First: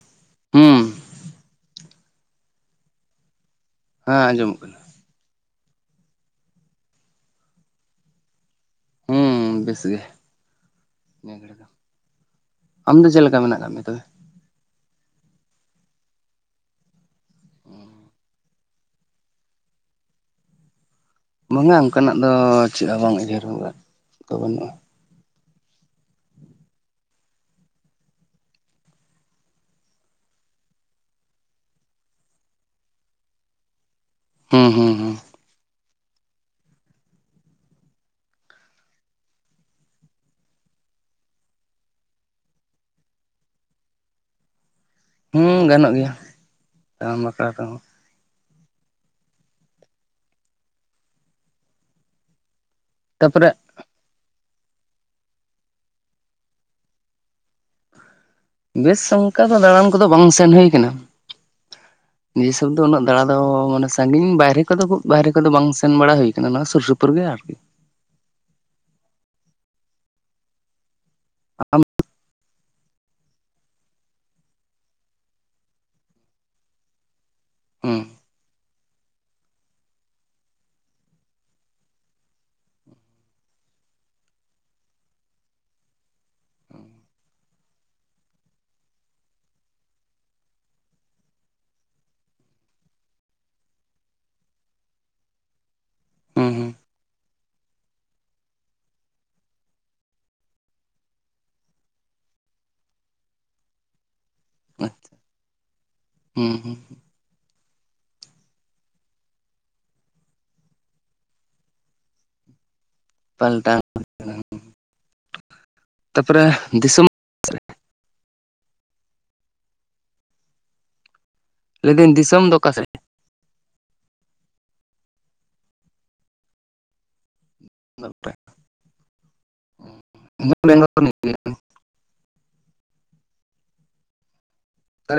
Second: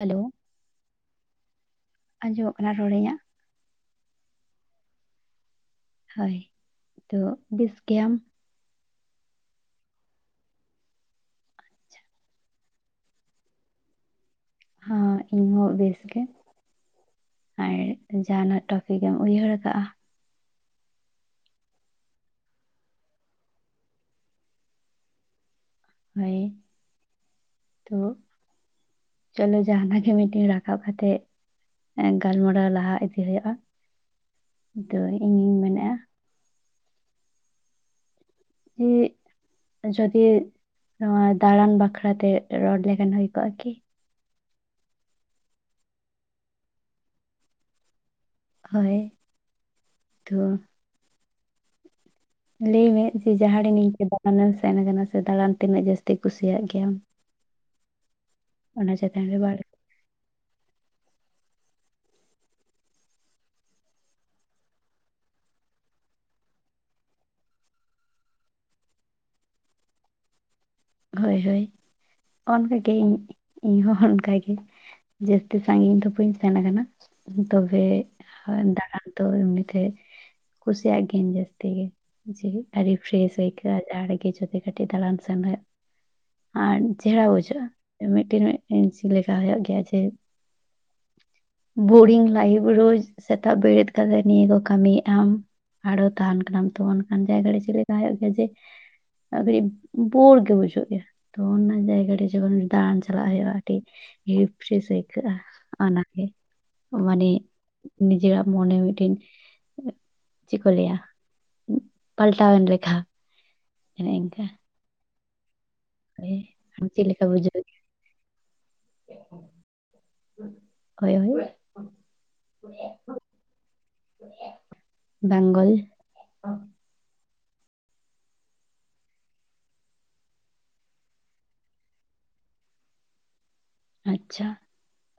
Hello ᱦᱩᱸ ᱟᱡᱚᱢᱚᱜ ᱠᱟᱱᱟ ᱨᱚᱲ ᱤᱧᱟᱜ ᱦᱮᱸ ᱟᱸᱡᱚᱢᱚᱜ ᱠᱟᱱᱟ ᱦᱳᱭ ᱛᱚ ᱵᱮᱥ ᱜᱮᱭᱟᱢ ᱦᱮᱸ ᱵᱮᱥ ᱜᱮ ᱱᱤᱭᱟᱹ ᱜᱷᱟᱹᱲᱤ ᱫᱚ ᱟᱢ ᱫᱚ ᱪᱮᱫ ᱞᱮᱠᱟ ᱢᱮᱱᱟᱜ ᱠᱟᱜ ᱢᱮᱭᱟ ᱛᱚᱵᱮ ᱦᱚᱸ ᱤᱧ ᱵᱮᱥ ᱜᱮ ᱟᱨ ᱡᱟᱦᱟᱱᱟᱜ ᱴᱚᱯᱤᱠᱮᱢ ᱩᱭᱦᱟᱹᱨ ᱠᱟᱜᱼᱟ ᱵᱟᱝᱟ ᱚᱱᱠᱟᱱᱟᱜ ᱫᱚ ᱪᱮᱫ ᱦᱚᱸ ᱵᱟᱝ ᱩᱭᱦᱟᱹᱨ ᱫᱚ ᱵᱟᱹᱱᱩᱜᱼᱟ ᱳᱭᱟᱱᱻᱴᱩ ᱪᱚᱞᱚ ᱡᱟᱦ ᱜᱮ ᱢᱤᱫᱴᱤ ᱨᱟᱠᱟᱵᱽ ᱠᱟᱛᱮ ᱜᱟᱞᱢᱟᱨᱟᱣ ᱞᱟᱦᱟ ᱤᱫᱤ ᱦᱩᱭᱩᱜᱼᱟ ᱦᱩᱸ ᱦᱩᱸ ᱟᱫᱚ ᱦᱩᱸ ᱤᱧᱤᱧ ᱢᱮᱱᱮᱫᱼᱟ ᱦᱮᱸ ᱡᱚᱫᱤ ᱱᱚᱣᱟ ᱫᱟᱬᱟᱱ ᱵᱟᱠᱷᱨᱟᱛᱮ ᱨᱚᱲ ᱞᱮᱠᱷᱟᱱ ᱦᱩᱭ ᱠᱚᱜᱼᱟ ᱠᱤ ᱦᱮᱸ ᱜᱟᱱᱚᱜ ᱜᱮᱭᱟ ᱫᱟᱬᱟᱱ ᱵᱟᱠᱷᱲᱟ ᱨᱮᱦᱚᱸ ᱦᱳᱭ ᱛᱚ ᱞᱟᱹᱭ ᱢᱮ ᱡᱮ ᱛᱟᱯᱚᱨᱮ ᱡᱟᱦᱟᱸᱨᱮ ᱱᱤᱝᱠᱟᱹ ᱫᱟᱬᱟᱱᱮᱢ ᱛᱟᱦᱮᱱ ᱠᱟᱱᱟ ᱥᱮ ᱫᱟᱬᱟᱱ ᱛᱤᱱᱟᱹᱜ ᱡᱟᱹᱥᱛᱤ ᱠᱩᱥᱤᱭᱟᱜ ᱜᱮᱭᱟᱢ ᱚᱱᱟ ᱵᱮᱥ ᱪᱮᱛᱟᱱ ᱨᱮ ᱚᱱᱠᱟ ᱵᱟᱨ ᱫᱚ ᱫᱟᱬᱟᱱ ᱠᱚᱫᱚ ᱵᱟᱝ ᱥᱮᱱ ᱦᱩᱭ ᱠᱟᱱᱟ [inaudible] ᱱᱤᱡᱮ ᱥᱚᱵ ᱫᱚ ᱩᱱᱟᱹᱜ ᱫᱟᱬᱟ ᱫᱚ ᱢᱟᱱᱮ ᱥᱟᱺᱜᱤᱧ ᱵᱟᱭᱦᱨᱮ ᱠᱚᱫᱚ ᱵᱟᱭᱦᱨᱮ ᱠᱚᱫᱚ ᱵᱟᱝ ᱥᱮᱱ ᱵᱟᱲᱟ ᱦᱩᱭᱠᱟᱱᱟ ᱱᱚᱣᱟ ᱥᱩᱨ ᱥᱩᱯᱩᱨ ᱜᱮ ᱟᱨᱠᱤ [inaudible] ᱦᱳᱭ ᱦᱳᱭ ᱚᱱᱠᱟᱜᱮ ᱤᱧ ᱤᱧ ᱦᱚᱸ ᱚᱱᱠᱟᱜ ᱜᱮ ᱡᱟᱹᱥᱛᱤ ᱥᱟᱺᱜᱤᱧ ᱫᱚ ᱵᱚᱧ ᱥᱮᱱ ᱠᱟᱱᱟ ᱛᱚᱵᱮ ᱦᱩᱸ ᱫᱟᱬᱟᱱᱛᱚ ᱮᱢᱱᱤᱛᱮ ᱠᱩᱥᱭᱟᱜ ᱜᱮᱧ ᱡᱟᱹᱟᱥᱛᱤ ᱜᱮ ᱯᱷᱮᱥ ᱦᱳᱭ ᱠᱚᱜ-ᱟ ᱡᱟᱦᱟᱨᱮᱜᱮ ᱡᱩᱫᱤ ᱠᱟᱹᱴᱤᱡᱠᱤ ᱫᱟᱲᱟᱱ ᱥᱮᱱ ᱦᱳᱭᱳᱜ ᱟᱨ ᱪᱮᱦᱨᱟ ᱵᱩᱡᱷᱟᱹᱜᱼᱟ ᱢᱤᱫᱴᱤᱱ ᱪᱮᱫᱮ ᱞᱮᱠᱟ ᱦᱩᱭᱩᱜ ᱜᱮᱭᱟ ᱡᱮ ᱦ [inaudible] ᱵᱳᱨᱤᱝ ᱞᱟᱭᱤᱯᱷ ᱨᱳᱡ ᱥᱮᱛᱟᱜ ᱵᱮᱨᱮᱫ ᱠᱟᱛᱮᱫ ᱱᱤᱭᱟᱹ ᱠᱚ ᱠᱟᱹᱢᱤᱭᱮᱜ ᱟᱢ ᱟᱨᱦᱚ ᱛᱟᱦᱮᱱ ᱦᱩᱸ ᱠᱟᱱᱟ ᱛᱚ ᱚᱱᱠᱟᱱ ᱡᱟᱭᱜᱟ ᱨᱮ ᱪᱮᱞᱮ ᱛᱟᱸᱦᱮ ᱦᱳᱭᱳᱜ ᱜᱮᱭᱟ ᱡᱮ ᱟᱰᱤ ᱵᱳᱨ ᱜᱮ ᱵᱩᱡᱟᱹᱜ ᱜᱮᱭᱟ ᱛᱚ ᱚᱱᱟ ᱡᱟᱭᱜᱟ ᱨᱮ ᱡᱚᱠᱷᱚᱱ ᱫᱟᱬᱟᱱ ᱪᱟᱞᱟᱜ ᱦᱩᱭᱩᱜᱼᱟ ᱟᱹᱰᱤ ᱨᱤᱯᱷᱨᱤᱥ ᱦᱩᱸ ᱟᱹᱭᱠᱟᱹᱜᱼᱟ ᱚᱱᱟ ᱦᱩᱸ ᱦᱩᱸ ᱢᱟᱱᱮ ᱱᱤᱡᱮᱨᱟᱜ ᱢᱚᱱᱮ ᱢᱤᱫᱴᱮᱱ ᱪᱮᱫ ᱠᱚ ᱞᱟᱹᱭᱟ ᱯᱟᱞᱴᱟᱣᱮᱱ ᱞᱮᱠᱟ ᱯᱟᱞᱴᱟᱣ ᱦᱮ ᱤᱱᱠᱟᱹ ᱦᱮ ᱛᱟᱯᱚᱨᱮ ᱪᱮᱫ ᱫᱤᱥᱚᱢ ᱞᱮᱠᱟ ᱵᱩᱡᱷᱟᱹᱣ ᱦᱳᱭ ᱦᱳᱭ ᱞᱟᱹᱭᱫᱟᱹᱧ ᱫᱤᱥᱚᱢ ᱫᱚ ᱚᱠᱟ ᱥᱮᱫ ᱵᱮᱝᱜᱚᱞ ᱤᱧ ᱵᱮᱝᱜᱚᱞ ᱜᱮ ᱟᱪᱪᱷᱟ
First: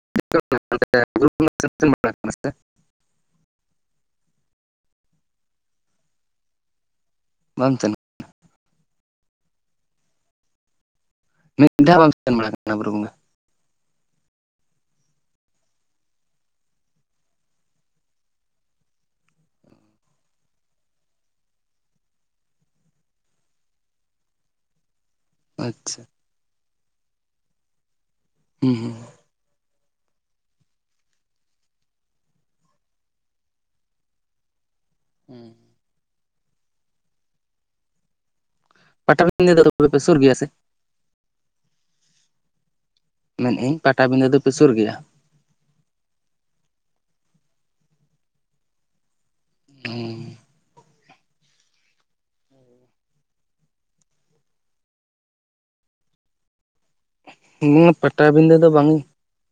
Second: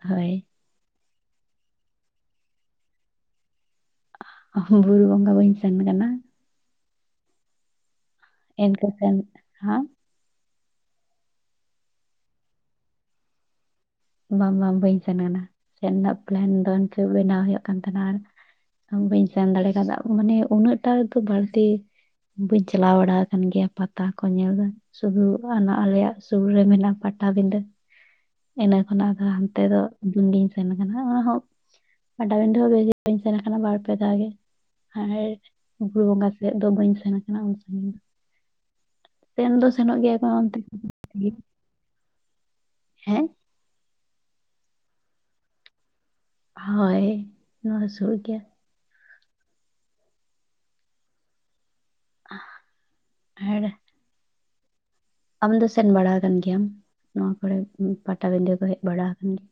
ᱦᱳᱭ [unintelligible] ᱵᱩᱨᱩ ᱵᱚᱸᱜᱟ ᱵᱟᱹᱧ ᱥᱮᱱ ᱠᱟᱱᱟ᱾ ᱵᱟᱢ ᱪᱟᱞᱟ ᱥᱮᱱ ᱦᱮᱸ ᱢᱤᱫ ᱫᱷᱟ ᱵᱟᱢᱴᱭ ᱥᱮᱱ ᱵᱟᱲᱟ ᱟᱠᱟᱱᱟ ᱵᱩᱨᱩ ᱵᱚᱸᱜᱟ? ᱵᱟᱝ ᱵᱟᱝ ᱵᱟᱹᱧ ᱥᱮᱱ ᱟ ᱥᱮ ᱮᱫ ᱨᱮᱱᱟᱜ ᱯᱞᱮᱱ ᱫᱚ ᱱᱤᱱᱠᱟᱹ ᱵᱮᱱᱟᱣ ᱦᱩᱭᱩᱜ ᱠᱟᱱ ᱛᱟᱦᱮᱱᱟ ᱵᱟᱹᱧ ᱥᱮᱱ ᱫᱟᱲᱮ ᱠᱟᱣᱫᱟ ᱢᱟᱱᱮ ᱩᱱᱟᱹᱜᱴᱟᱛ ᱵᱟᱹᱲᱛᱤ ᱵᱟᱹᱧ ᱪᱟᱞᱟᱣ ᱵᱟᱲᱟ ᱟᱠᱟᱱ ᱜᱮᱭᱟ ᱯᱟᱛᱟ ᱠᱚ ᱧᱮᱞ ᱫᱚ ᱥᱩᱫᱷᱩ ᱚᱱᱟ ᱟᱪᱪᱷᱟ ᱟᱞᱮᱭᱟᱜ ᱥᱩᱨ ᱨᱮ ᱢᱮᱱᱟᱜᱼᱟ᱾ ᱯᱟᱴᱟᱵᱤᱸᱫᱟᱹ ᱦᱩᱸ ᱤᱱᱟᱹ ᱦᱩᱸ ᱠᱷᱚᱱᱟᱜ ᱫᱚ ᱦᱟᱱᱛᱮ ᱫᱚ ᱫᱤᱱ ᱜᱤᱧ ᱥᱮᱱ ᱠᱟᱱᱟ ᱚᱱᱟ ᱦᱚᱸ ᱯᱟᱴᱟᱵᱤᱰᱟᱹ ᱦᱚᱸ ᱵᱮᱥᱤᱧ ᱥᱮᱱ ᱠᱟᱱᱟ ᱵᱟᱨ-ᱯᱮ ᱫᱷᱟᱣ ᱜᱮ ᱟᱨ ᱦᱩᱸ ᱵᱩᱨᱩ ᱵᱚᱸᱜᱟ ᱥᱮᱫ ᱫᱚ ᱵᱟᱹᱧ ᱥᱮᱱ ᱠᱟᱱᱟ᱾ ᱩᱱ ᱥᱟᱜᱤᱧ ᱫᱚ ᱥᱮᱱ ᱯᱟᱴᱟᱵᱤᱸᱫᱟᱹ ᱫᱚ ᱛᱚᱵᱮ ᱯᱮ ᱥᱮᱱᱚᱜ ᱥᱩᱨ ᱜᱮᱭᱟ ᱥᱮ ᱤᱥᱜᱮ ᱦᱮᱸ ᱢᱮᱱᱮᱜ ᱟᱹᱧ ᱯᱟᱴᱟᱵᱤᱸᱫᱟᱹ ᱫᱚ ᱯᱮ ᱥᱩᱨ ᱜᱮᱭᱟ? ᱦᱳᱭ, ᱱᱚᱣᱟ ᱥᱩᱨ ᱜᱮᱭᱟ᱾ ᱚᱦ ᱟᱨ ᱟᱢ ᱫᱚ ᱥᱮᱱ ᱵᱟᱲᱟ ᱟᱠᱟᱱ ᱜᱮᱭᱟᱢ? ᱱᱚᱣᱟ ᱠᱚᱨᱮᱜ ᱯᱟᱴᱟᱵᱤᱸᱫᱷᱟᱹ ᱯᱟᱴᱟᱵᱤᱸᱫᱟᱹ ᱠᱚ ᱫᱚ ᱦᱮᱡ ᱵᱟᱝ ᱵᱟᱲᱟ ᱟᱠᱟᱱ ᱜᱮᱭᱟ?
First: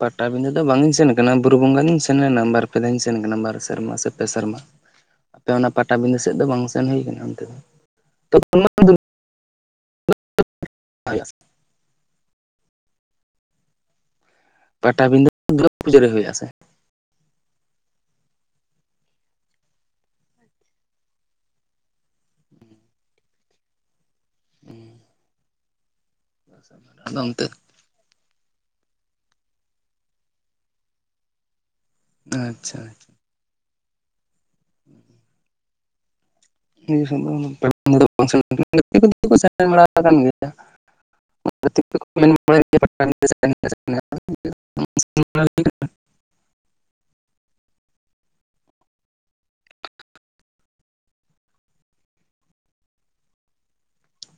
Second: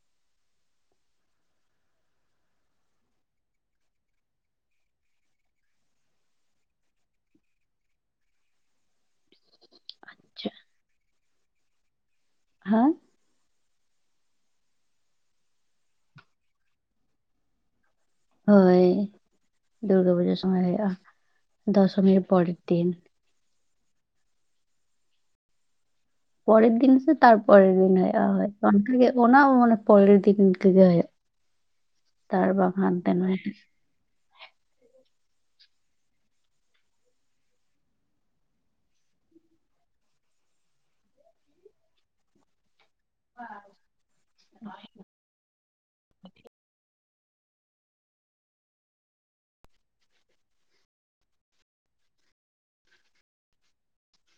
ᱯᱟᱴᱟᱵᱤᱸᱫᱟᱹ ᱫᱚ ᱵᱟᱝ ᱤᱧ ᱥᱮᱱ ᱠᱟᱱᱟ ᱵᱩᱨᱩ ᱵᱚᱸᱜᱟ ᱜᱤᱧ ᱥᱮᱱ ᱞᱮᱱᱟ ᱵᱟᱨᱯᱮ ᱫᱷᱟᱣᱧ ᱥᱮᱱ ᱠᱟᱱᱟ ᱵᱟᱨ ᱥᱮᱨᱢᱟ ᱥᱮ ᱯᱮ ᱥᱮᱨᱢᱟ ᱟᱯᱮ ᱚᱱᱟ ᱯᱟᱴᱟᱵᱤᱸᱫᱟᱹ ᱥᱮᱫ ᱫᱚ ᱵᱟᱝ ᱥᱮᱱ ᱦᱩᱭ ᱠᱟᱱᱟ ᱚᱱᱛᱮ ᱫᱚ ᱛᱚᱠᱷᱚᱱ ᱟᱪᱪᱷᱟ [inaudible] ᱦᱮᱸ ᱯᱟᱴᱟᱵᱤᱸᱫᱟᱹ ᱯᱩᱡᱟᱹᱨᱮ ᱦᱩᱭᱩᱜ ᱟᱥᱮ? ᱦᱳᱭ ᱫᱩᱨᱜᱟᱹ ᱯᱩᱡᱟᱹ ᱥᱚᱢᱚᱭ ᱦᱩᱭᱩᱜᱼᱟ᱾ ᱫᱚᱥᱚᱢᱤᱨ ᱯᱚᱨᱮᱨ ᱫᱤᱱ ᱯᱚᱨᱮᱨ ᱫᱤᱱ ᱥᱮ ᱟᱫᱚ ᱚᱱᱛᱮ ᱛᱟᱨᱯᱚᱨᱮᱨ ᱫᱤᱱ ᱚᱱᱠᱟᱜᱮ ᱚᱱᱟ ᱢᱟᱱᱮ ᱯᱚᱨᱮᱨ ᱫᱤᱱ ᱤᱱᱠᱟᱹ ᱜᱮ ᱦᱩᱭᱩᱜᱼᱟ᱾ ᱛᱟᱨ ᱵᱟ ᱵᱷᱟᱱ ᱛᱮᱱ ᱦᱮᱸ ᱩᱱ ᱫᱚ ᱥᱮ ᱜᱟᱛᱮ ᱠᱚ ᱠᱚ ᱥᱮ ᱵᱟᱲᱟ ᱟᱠᱟᱱ ᱜᱮᱭᱟ [inaudible] [inaudible]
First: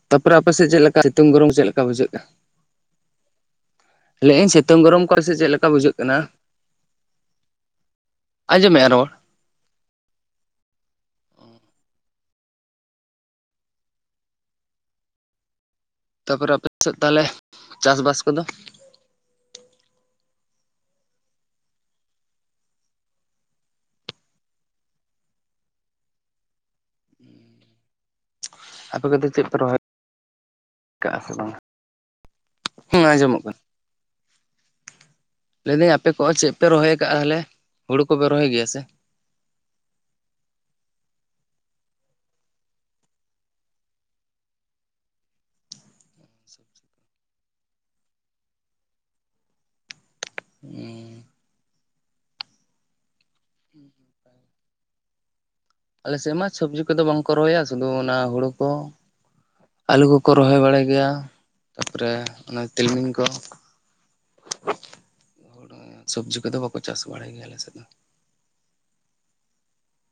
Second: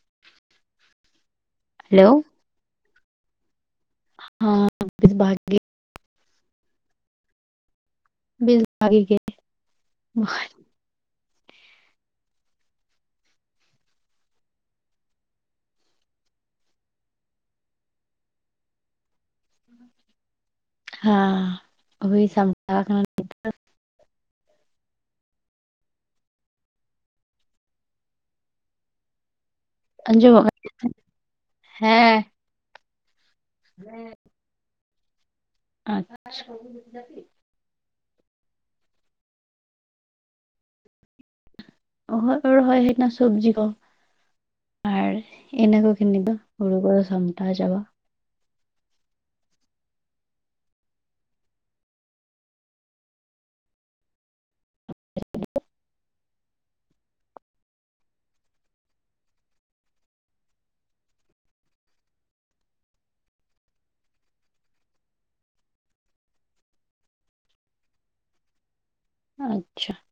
ᱛᱟᱨᱯᱚᱨᱮ ᱟᱯᱮ ᱥᱮᱫ ᱪᱮᱫ ᱞᱮᱠᱟ ᱥᱤᱛᱩᱝ ᱜᱚᱨᱚᱢ ᱪᱮᱫ ᱞᱮᱠᱟ ᱦᱮᱞᱳ ᱵᱩᱡᱷᱟᱹᱜᱼᱟ? ᱞᱟᱹᱭᱮᱜᱟᱹᱧ ᱥᱤᱛᱩᱝ ᱦᱮᱸ ᱜᱚᱨᱚᱢ ᱵᱮᱥ ᱠᱚᱞ ᱥᱮ ᱪᱮᱫ ᱵᱷᱟᱜᱮ ᱞᱮᱠᱟ ᱵᱩᱡᱷᱟᱹᱜ ᱠᱟᱱᱟ? ᱵᱮᱥ ᱟᱸᱡᱚᱢᱮᱜᱼᱟ ᱵᱷᱟᱜᱮ ᱨᱚᱲ ᱜᱮ ᱛᱟᱨᱯᱚᱨᱮ ᱟᱯᱮ ᱥᱮᱫ ᱛᱟᱦᱚᱞᱮ ᱪᱟᱥᱵᱟᱥ ᱠᱚᱫᱚ? ᱦᱩᱭ ᱥᱟᱢᱴᱟ ᱠᱟᱱᱟ᱾ ᱟᱯᱮᱛ ᱪᱮᱫ ᱯᱮ ᱨᱚᱦᱚᱭ ᱟᱸᱡᱚᱢᱚᱜ ᱠᱟᱜᱼᱟ ᱥᱮ ᱵᱟᱝ? ᱦᱮᱸ ᱦᱮᱸ ᱟᱸᱡᱚᱢᱚᱜ ᱠᱟᱱᱟ ᱦᱮ ᱞᱟᱹᱭᱫᱟᱹᱧ ᱟᱯᱮ ᱠᱚ ᱪᱮᱫ ᱯᱮ ᱨᱚᱦᱚᱭ ᱟᱠᱟᱫᱼᱟ? ᱛᱟᱦᱚᱞᱮ ᱦᱩᱲᱩ ᱠᱚᱯᱮ ᱨᱚᱦᱚᱭ ᱜᱮᱭᱟ ᱥᱮ? ᱦᱚ ᱨᱚᱦᱚᱭ ᱦᱩᱭᱱᱟ ᱥᱚᱵᱽᱡᱤ ᱠᱚ ᱟᱨ ᱤᱱᱟᱹ ᱠᱚ ᱫᱚ ᱦᱩᱲᱩ ᱠᱚ ᱥᱟᱢᱴᱟᱣ ᱪᱟᱵᱟ ᱦᱮᱸ [inaudible] ᱟᱞᱮ ᱥᱮᱫ ᱢᱟ ᱥᱚᱵᱡᱤ ᱠᱚᱫᱚ ᱵᱟᱝ ᱠᱚ ᱨᱚᱦᱚᱭᱟ᱾ ᱥᱩᱫᱷᱩ ᱚᱱᱟ ᱦᱩᱲᱩ ᱠᱚ ᱟᱹᱞᱩ ᱠᱚᱠᱚ ᱨᱚᱦᱚᱭ ᱵᱟᱲᱟᱭ ᱜᱮᱭᱟ ᱛᱟᱨᱯᱚᱨᱮ ᱚᱱᱟ ᱛᱤᱞᱢᱤᱧ ᱠᱚ ᱥᱚᱵᱡᱤ ᱠᱚᱫᱚ ᱵᱟᱠᱚ ᱪᱟᱥ ᱵᱟᱲᱟᱭ ᱜᱮᱭᱟ ᱟᱞᱮ ᱥᱮᱫ ᱫᱚ ᱟᱪᱪᱷᱟ [inaudible]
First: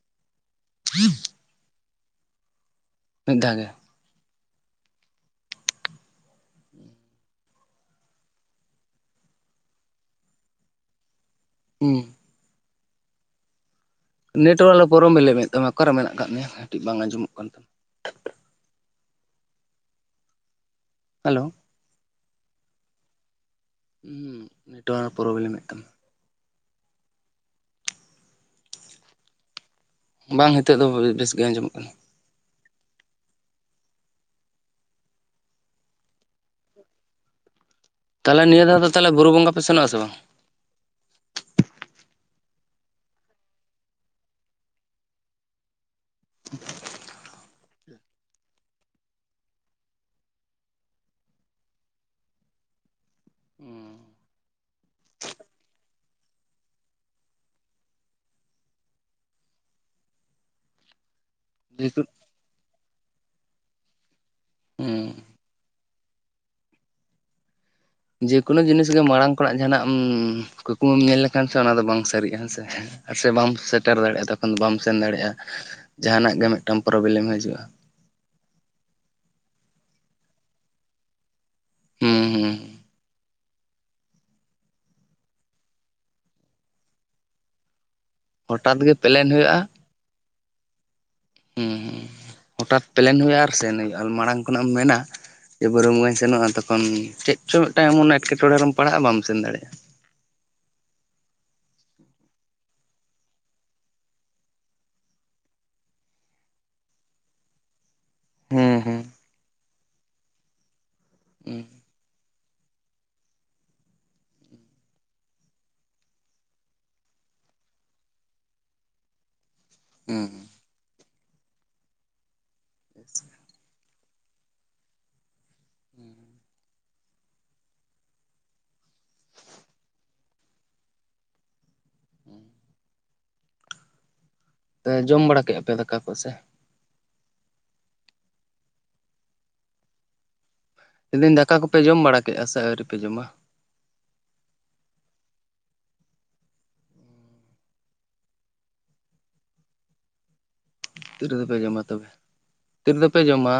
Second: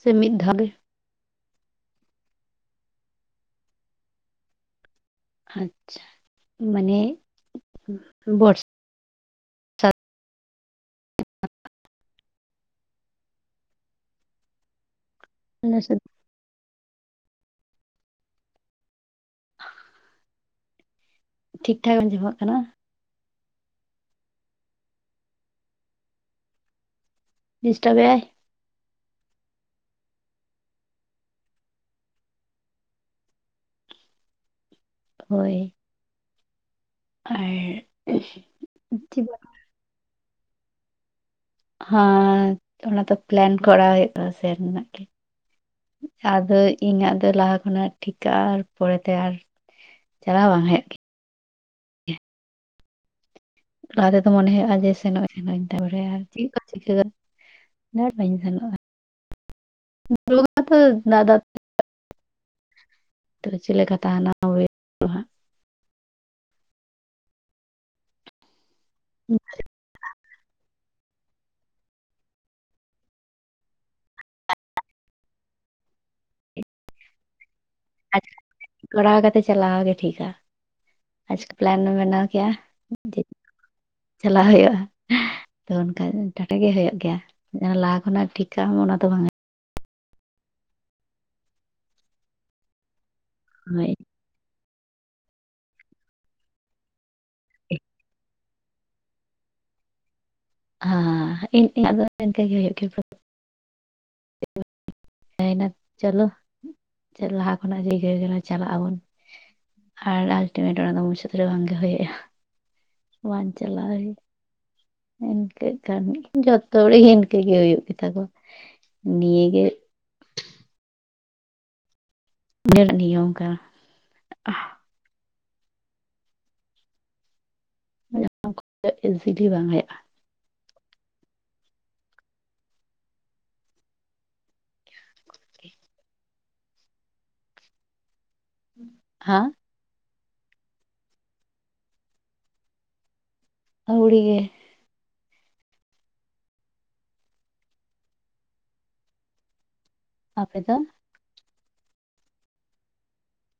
ᱥᱮ ᱢᱤᱫ ᱫᱷᱟᱣ ᱜᱮ ᱢᱤᱫ ᱫᱷᱟᱣ ᱜᱮ ᱟᱪᱪᱷᱟ ᱢᱟᱱᱮ [unintelligible] ᱦᱮᱸ ᱱᱮᱴᱣᱟᱨ [unintelligible] ᱞᱟᱹᱭᱮᱫ ᱛᱟᱢᱟ ᱚᱠᱟᱨᱮ ᱢᱮᱱᱟᱜ ᱠᱫ ᱢᱮᱭᱟ ᱠᱟᱹᱴᱤᱡ ᱵᱟᱝ ᱟᱸᱡᱚᱢᱚᱜ ᱠᱟᱱ ᱛᱟᱢᱟ ᱦᱮᱞᱳ ᱴᱷᱤᱠ ᱴᱷᱟᱠ ᱟᱸᱡᱚᱢᱚᱜ ᱠᱟᱱᱟ ᱦᱩ ᱱᱮᱴᱚᱣᱟᱨ ᱮ ᱯᱨᱚᱵᱞᱮᱢᱮᱫ ᱛᱟᱢᱟ ᱰᱤᱥᱴᱟᱵ ᱮᱜᱟᱭ ᱵᱟᱝ ᱱᱤᱛᱚᱜ ᱫᱚ ᱵᱮᱥ ᱜᱮ ᱟᱸᱡᱚᱢᱚᱜ ᱠᱟᱱᱟ ᱦᱳᱭ ᱟᱨ ᱛᱟᱦᱚᱞᱮ ᱱᱤᱭᱟᱹ ᱫᱷᱟᱣ ᱫᱚ ᱛᱟᱦᱚᱞᱮ ᱵᱩᱨᱩ ᱵᱚᱸᱜᱟ ᱯᱮ ᱥᱮᱱᱚᱜ ᱟᱥᱮ ᱵᱟᱝ ᱦᱮᱸ ᱚᱱᱟ ᱫᱚ ᱯᱞᱮᱱ ᱠᱚᱨᱟᱣ ᱦᱩᱭᱩᱜᱼᱟ ᱥᱮᱱ ᱨᱮᱱᱟᱜ ᱜᱮ ᱟᱫᱚ ᱤᱧᱟᱹᱜ ᱫᱚ ᱞᱟᱦᱟ ᱩᱱᱟ. ᱜ ᱴᱷᱤᱠᱟ ᱟᱨ ᱯᱚᱨᱮᱛᱮ ᱟᱨ ᱪᱟᱞᱟᱣ ᱵᱟᱝ ᱦᱩᱭᱩᱜ ᱜᱮᱭᱟ ᱞᱟᱦᱟ ᱛᱮᱫᱚ ᱢᱚᱱᱮ ᱦᱩᱭᱩᱜᱼᱟ ᱡᱮ ᱥᱮᱱᱚᱜᱼᱟᱧ ᱥᱮᱱᱚᱜ ᱟ. ᱧ ᱛᱟᱯᱚᱨᱮ ᱦᱟᱜ ᱪᱮᱫ ᱠᱚ ᱪᱤᱠᱟᱹᱜᱼᱟ ᱵᱟ. ᱧ ᱥᱮᱱᱚᱜ ᱟ [unintelligible] [unintelligible] ᱛᱚᱵ ᱪᱮᱫ ᱞᱮᱠᱟ ᱛᱟᱦᱮᱱᱟ [unintelligible] ᱦᱩᱸ ᱡᱮᱠᱳᱱᱳ ᱡᱤᱱᱤᱥ ᱜᱮ ᱢᱟᱲᱟᱝ ᱠᱷᱚᱱᱟᱜ ᱡᱟᱦᱟᱱᱟᱜ ᱠᱩᱠᱢᱩᱢ ᱧᱮᱞ ᱞᱮᱠᱷᱟᱱ ᱠᱷᱟᱱ ᱥᱮ ᱚᱱᱟ ᱫᱚ ᱵᱟᱝ ᱥᱟᱹᱨᱤᱜᱼᱟ ᱦᱮᱸᱥᱮ ᱥᱮ ᱵᱟᱢ ᱥᱮᱴᱮᱨ ᱫᱟᱲᱮᱭᱟᱜᱼᱟ ᱛᱚᱠᱷᱚᱱ ᱫᱚ ᱵᱟᱢ ᱥᱮᱱ ᱫᱟᱲᱮᱭᱟᱜᱼᱟ ᱡᱟᱦᱟᱱᱟᱜ ᱜᱮ ᱢᱤᱫᱴᱟᱝ ᱯᱨᱚᱵᱞᱮᱢ ᱦᱤᱡᱩᱜᱼᱟ ᱟᱪᱠᱟ ᱠᱚᱨᱟᱣ ᱠᱟᱛᱮ ᱪᱟᱞᱟᱣ ᱜᱮ ᱴᱷᱤᱠᱟ ᱟᱪᱠᱟ ᱯᱞᱮᱱ ᱦᱩᱸ ᱵᱮᱱᱟᱣ ᱠᱮᱭᱟ ᱦᱩᱸ ᱪᱟᱞᱟᱣ ᱦᱩᱭᱩᱜᱼᱟ ᱛᱚ ᱚᱱᱠᱟ ᱴᱟᱴᱟ ᱜᱮ ᱦᱩᱭᱩᱜ ᱜᱮᱭᱟ ᱞᱟᱦᱟ ᱩᱱᱟ. ᱜ ᱴᱤᱠᱟ ᱦᱚᱴᱟᱛ ᱚᱱᱟ ᱜᱮ ᱫᱚ ᱯᱞᱮᱱ ᱵᱟᱝᱤᱧ [unintelligible] ᱦᱮᱸ ᱦᱩᱸ ᱦᱚᱴᱟᱛ ᱯᱞᱮᱱ ᱦᱩᱭᱩᱜᱼᱟ ᱟᱨ ᱥᱮᱱ ᱦᱳᱭ ᱦᱩᱭᱩᱜᱼᱟ ᱢᱟᱲᱟᱝ ᱠᱷᱚᱱᱟᱜ ᱮᱢ ᱢᱮᱱᱟ ᱡᱮ ᱵᱩᱨᱩᱢ ᱜᱚᱸᱡᱽ ᱥᱮᱱᱚᱜᱼᱟ ᱛᱚᱠᱷᱚᱱ ᱪᱮᱫ ᱪᱚ ᱢᱤᱫᱴᱟᱱ ᱮᱢᱚᱱ ᱮᱴᱠᱮᱴᱚᱬᱮ ᱨᱮᱢ ᱯᱟᱲᱦᱟᱜᱼᱟ ᱵᱟᱢ ᱥᱮᱱ ᱫᱟᱲᱮᱭᱟᱜᱼᱟ ᱦᱮᱸ ᱤᱧᱟᱹᱜ ᱫᱚ ᱤᱱᱠᱟᱹᱮ ᱦᱩᱭᱩᱜ ᱜᱮᱭᱟ [unintelligible] [inaudible] ᱪᱚᱞᱚ ᱞᱟᱦᱟ ᱠᱷᱚᱱᱟᱜ ᱡ [unintelligible] ᱪᱟᱞᱟᱜ ᱦᱩᱸ ᱟᱵᱚᱱ ᱦᱩᱸ ᱟᱨ ᱟᱞᱴᱤᱢᱮᱴ ᱚᱱᱟ ᱫᱚ ᱢᱩᱪᱟᱹᱫ ᱨᱮ ᱵᱟᱝᱜᱮ ᱦᱩᱭᱼᱟ ᱵᱟᱝ ᱪᱟᱞᱟᱣ ᱦᱩᱭᱩᱜ ᱤᱱᱠᱟᱹᱜ ᱠᱟᱱ ᱡᱚᱛᱚ ᱦᱚᱲᱜᱮ ᱤᱱᱠᱟᱹ ᱜᱮ ᱦᱩᱭᱩᱜ ᱜᱮᱛᱟ ᱠᱚᱣᱟ ᱱᱤᱭᱟᱹ ᱜᱮ ᱦᱮᱸ ᱦᱮᱸ ᱜᱮ ᱱᱤᱭᱚᱢ ᱠᱟᱱᱟ [unintelligible] ᱦᱮᱸ [inaudible] ᱵᱟᱝ ᱦᱩᱭᱩᱜᱼᱟ ᱡᱚᱢ ᱵᱟᱲᱟ ᱠᱮᱫᱼᱟ ᱯᱮ ᱫᱟᱠᱟ ᱠᱚ ᱥᱮ ᱦᱮᱸ ᱢᱮᱱᱫᱟ. ᱧ ᱫᱟᱠᱟ ᱠᱚᱯᱮ ᱡᱚᱢ ᱵᱟᱲᱟ ᱠᱮᱫᱼᱟ ᱥᱮ ᱟᱹᱣᱨᱤᱯᱮ ᱡᱚᱢᱟ ᱦᱩᱲᱩ ᱜᱮ ᱟᱯᱮ ᱫᱚ ᱛᱤ ᱨᱮᱫᱚᱯᱮ ᱡᱚᱢᱟ ᱛᱚᱵᱮ ᱛᱤᱨᱮ ᱫᱚ ᱯᱮ ᱡᱚᱢᱟ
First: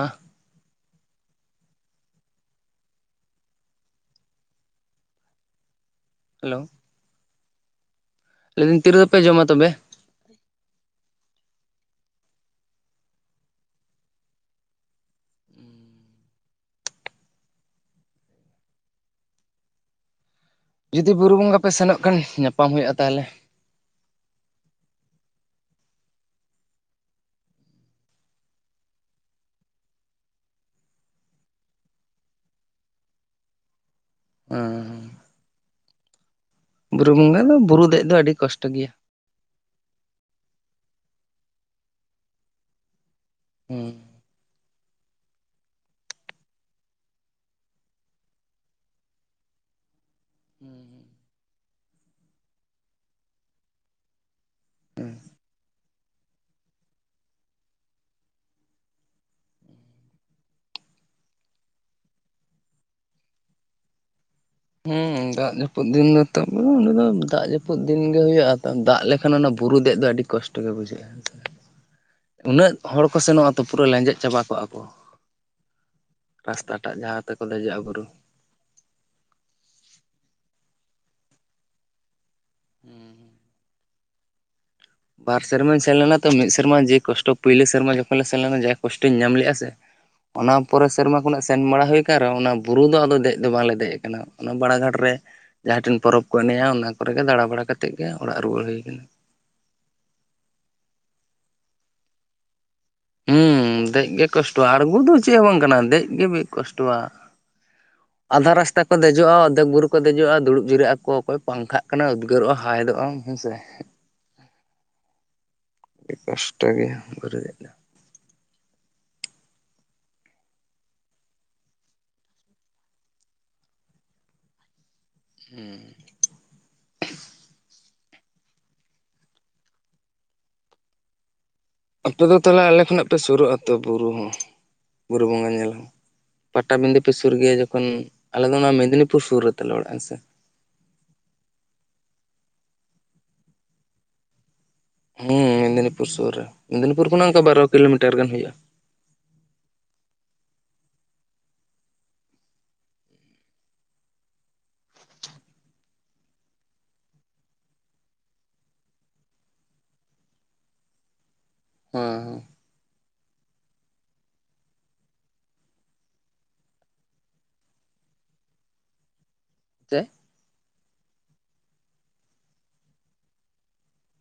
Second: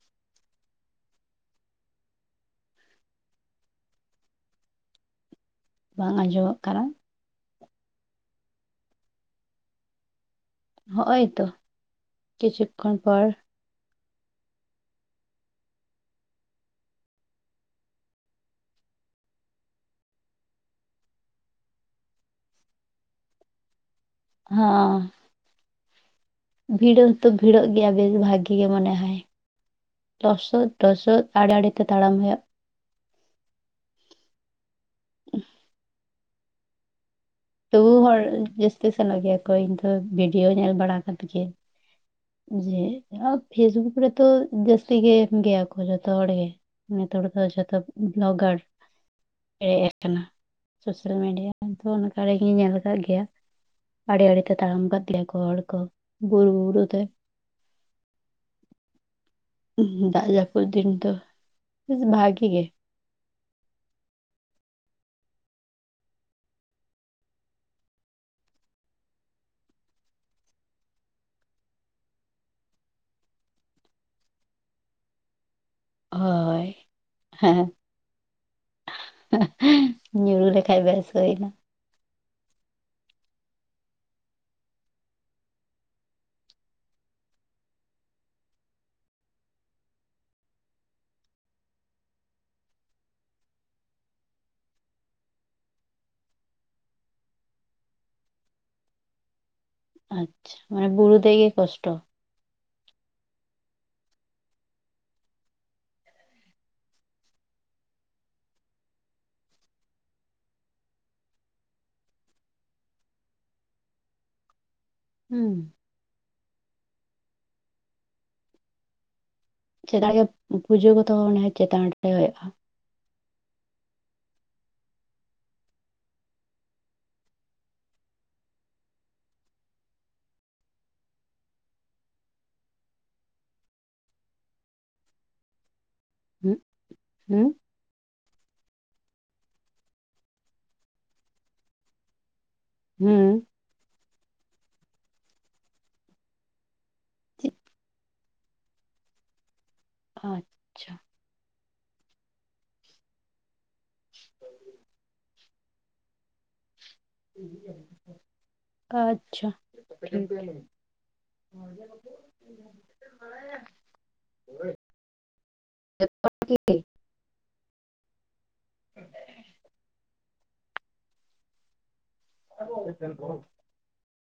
ᱵᱟᱝ ᱟᱸᱡᱚᱢᱚᱜ ᱠᱟᱱᱟ ᱞᱟᱹᱭᱫᱟ. ᱧ ᱛᱤ ᱨᱮᱫᱚ ᱯᱮ ᱡᱚᱢᱟ ᱛᱚᱵᱮ ᱦᱚᱜᱼᱚᱭ ᱛᱚ ᱠᱤᱪᱷᱩᱠ ᱠᱷᱚᱱ ᱯᱚᱨ ᱡᱩᱫᱤ ᱵᱩᱨᱩ ᱵᱚᱸᱜᱟ ᱯᱮ ᱥᱮᱱᱚᱜ ᱠᱷᱟᱱ ᱧᱟᱯᱟᱢ ᱦᱩᱭᱩᱜᱼᱟ ᱛᱟᱦᱚᱞᱮ᱾ ᱦᱚᱸ᱾ ᱵᱷᱤᱲᱟᱹ ᱦᱚᱸᱛᱚ ᱵᱷᱤᱲᱟᱹᱜ ᱜᱮᱭᱟ ᱵᱮᱜᱽ ᱵᱷᱟᱜᱤ ᱜᱮ ᱢᱚᱱᱮ ᱦᱟᱭ᱾ ᱴᱚᱥᱚᱫ ᱴᱚᱥᱚᱫ ᱟᱲᱮ ᱟᱲᱮᱛᱮ ᱛᱟᱲᱟᱢ ᱦᱩᱭᱩᱜ᱾ ᱩᱸᱦᱩᱸᱜ᱾ ᱵᱩᱨᱩ ᱵᱚᱸᱜᱟ ᱫᱚ ᱵᱩᱨᱩ ᱴᱩᱵᱩ ᱫᱮᱡ ᱫᱚ ᱦᱚᱲ ᱟᱹᱰᱤ ᱠᱚᱥᱴᱚ ᱡᱟᱹᱥᱛᱤ ᱥᱮᱱᱚᱜ ᱜᱮᱭᱟ ᱠᱚ [unintelligible] ᱤᱭᱟᱹ ᱧᱮᱞ ᱵᱟᱲᱟ ᱠᱟᱛᱮ ᱜᱮ ᱦᱩᱸ [unintelligible] ᱛᱤ ᱜᱮ ᱮᱢ ᱜᱮᱭᱟ ᱠᱚ ᱡᱚᱛᱚ ᱦᱚᱲ ᱜᱮ᱾ ᱱᱤᱛᱚᱜ ᱦᱚᱲ ᱫᱚ ᱡᱚᱛᱚ ᱵᱞᱚᱜᱟᱨ᱾ [unintelligible] ᱟᱠᱱᱟ ᱥᱳᱥᱟᱞ ᱢᱤᱰᱤᱭᱟ [inaudible] ᱚᱱᱟ ᱫᱟᱲᱮ ᱫᱩᱧ ᱧᱮᱞ ᱟᱠᱟᱜ ᱜᱮᱭᱟ᱾ ᱟᱲᱮ ᱟᱲᱮᱛᱮ ᱛᱟᱲᱟᱢ ᱠᱟᱫ ᱛᱟᱦᱮ ᱠᱚ ᱦᱚᱲ ᱠᱚ ᱵᱩᱨᱩ ᱵᱩᱨᱩᱛᱮ᱾ ᱩᱫ ᱜᱮ ᱫᱟᱜ ᱡᱟᱹᱯᱩᱫ ᱫᱤᱱ ᱫᱚ ᱵᱷᱟᱜᱤ ᱜᱮ᱾ [inaudible] ᱩᱸᱻ ᱫᱟᱜ ᱡᱟᱹᱯᱩᱫ ᱫᱤᱱ ᱫᱚ ᱛᱟᱵᱚ ᱚᱱᱟ ᱫᱚ ᱫᱟᱜ ᱡᱟᱹᱯᱩᱫ ᱫᱤᱱᱜᱮ ᱦᱩᱭᱩᱜᱼᱟ᱾ ᱫᱟᱜ ᱞᱮᱠᱷᱟᱱ ᱚᱱᱟ ᱵᱩᱨᱩ ᱫᱮᱡ ᱫᱚ ᱟᱹᱰᱤ ᱠᱚᱥᱴᱚ ᱜᱮ ᱵᱩᱡᱷᱟᱹᱜᱼᱟ᱾ ᱩᱱᱟᱹᱜ ᱦᱚᱲ ᱠᱚ ᱥᱮᱱᱚᱜᱼᱟ ᱛᱚ ᱯᱩᱨᱟᱹ ᱞᱮᱸᱡᱮᱫ ᱪᱟᱵᱟ ᱠᱚᱜᱼᱟ ᱠᱚ᱾ ᱦᱳᱭ ᱨᱟᱥᱛᱟᱴᱟᱜ ᱡᱟᱦᱟᱸ ᱛᱮᱠᱚ ᱦᱮᱸ ᱫᱮᱡᱚᱜᱼᱟ ᱵᱩᱨᱩ᱾ [unintelligible] ᱵᱮᱥ ᱦᱩᱭᱱᱟ [inaudible] ᱵᱟᱨ ᱥᱮᱨᱢᱟᱧ ᱥᱮᱱ ᱞᱮᱱᱟ ᱛᱚ ᱢᱤᱫ ᱥᱮᱨᱢᱟ ᱡᱮ ᱠᱚᱥᱴᱚ ᱯᱳᱭᱞᱳ ᱥᱮᱨᱢᱟ ᱡᱚᱠᱷᱚᱱ ᱞᱮ ᱥᱮᱱ ᱞᱮᱱᱟ ᱡᱟ ᱠᱚᱥᱴᱚᱧ ᱧᱟᱢ ᱞᱮᱜᱼᱟ ᱥᱮ᱾ ᱚᱱᱟ ᱯᱚᱨᱮ ᱥᱮᱨᱢᱟ ᱠᱷᱚᱱᱟᱜ ᱥᱮᱱ ᱵᱟᱲᱟ ᱦᱩᱭ ᱟᱠᱟᱱ ᱨᱮᱦᱚᱸ ᱚᱱᱟ ᱵᱩᱨᱩ ᱫᱚ ᱟᱫᱚ ᱫᱮᱡ ᱫᱚ ᱵᱟᱞᱮ ᱫᱮᱡ ᱟᱠᱟᱱᱟ᱾ ᱚᱱᱟ ᱵᱟᱲᱟᱜᱷᱟᱴ ᱨᱮ ᱡᱟᱦᱟᱸ ᱴᱷᱮᱱ ᱯᱚᱨᱚᱵᱽ ᱠᱚ ᱮᱱᱮᱡᱼᱟ ᱚᱱᱟ ᱠᱚᱨᱮ ᱜᱮ ᱫᱟᱬᱟ ᱵᱟᱲᱟ ᱠᱟᱛᱮᱜ ᱜᱮ ᱚᱲᱟᱜ ᱨᱩᱣᱟᱹᱲ ᱦᱩᱭ ᱟᱠᱟᱱᱟ᱾ [unintelligible] ᱚᱱᱟ ᱵᱩᱨᱩ ᱫᱮᱡ ᱜᱮ ᱠᱚᱥᱴᱚ᱾ ᱦᱩᱸᱻ ᱫᱮᱡ ᱜᱮ ᱠᱚᱥᱴᱚᱣᱟ᱾ ᱟᱹᱲᱜᱩ ᱫᱚ ᱪᱮᱫ ᱦᱚᱸ ᱵᱟᱝ ᱠᱟᱱᱟ᱾ ᱫᱮᱡ ᱜᱮ [unintelligible] ᱠᱚᱥᱴᱚᱣᱟ᱾ [inaudible] ᱟᱫᱷᱟ ᱨᱟᱥᱛᱟ ᱠᱚ ᱫᱮᱡᱚᱜᱼᱟ ᱚᱫᱷᱮᱠ ᱜᱩᱨᱩ ᱠᱚ ᱫᱮᱡᱚᱜᱼᱟ ᱫᱩᱲᱩᱵ ᱡᱤᱨᱟᱹᱜ ᱟᱠᱚ ᱚᱠᱚᱭ ᱯᱟᱝᱠᱷᱟᱜ ᱠᱟᱱᱟ ᱩᱫᱽᱜᱟᱹᱨᱚᱜᱼᱟ ᱦᱟᱣᱮᱫᱚᱜᱼᱟᱢ᱾ [unintelligible] ᱦᱩᱸ᱾ ᱠᱚᱥᱴᱚ ᱜᱮᱭᱟ [inaudible] [unintelligible] ᱯᱩᱡᱟᱹ ᱠᱚᱫᱚ [unintelligible] [unintelligible] ᱟᱯᱮ ᱫᱚ ᱛᱟᱦᱚᱞᱮ ᱟᱞᱮ ᱠᱷᱚᱱᱟᱜ ᱯᱮ ᱥᱩᱨᱩᱜᱼᱟ ᱛᱚ ᱵᱩᱨᱩ ᱦᱚᱸ᱾ ᱵᱩᱨᱩ ᱵᱚᱸᱜᱟ ᱧᱮᱞ᱾ ᱦᱩᱸ ᱯᱟᱴᱟᱵᱤᱸᱫᱟᱹ ᱯᱮ ᱥᱩᱨ ᱦᱩᱸ ᱜᱮᱭᱟ ᱡᱚᱠᱷᱚᱱ ᱟᱞᱮ ᱫᱚ ᱚᱱᱟ ᱢᱮᱫᱽᱱᱤᱯᱩᱨ ᱥᱩᱨ ᱨᱮ ᱛᱟᱞᱮ ᱚᱲᱟᱜ ᱦᱮᱸ ᱥᱮ᱾ ᱦᱩᱸᱻ᱾ ᱦᱩᱸᱻ ᱢᱮᱫᱽᱱᱤᱯᱩᱨ ᱥᱩᱨ ᱨᱮ᱾ ᱢᱮᱫᱽᱱᱤᱯᱩᱨ ᱠᱷᱚᱱᱟᱜ ᱫᱚ ᱵᱟᱨᱚ ᱠᱤᱞᱳᱢᱤᱴᱟᱨ ᱜᱟᱱ ᱦᱩᱭᱩᱜᱼᱟ᱾ [inaudible] [inaudible] [inaudible] ᱟᱪᱪᱷᱟ᱾ [inaudible] ᱦᱮᱸ ᱦᱮᱸ [unintelligible] [inaudible] ᱪᱮᱫ [unintelligible]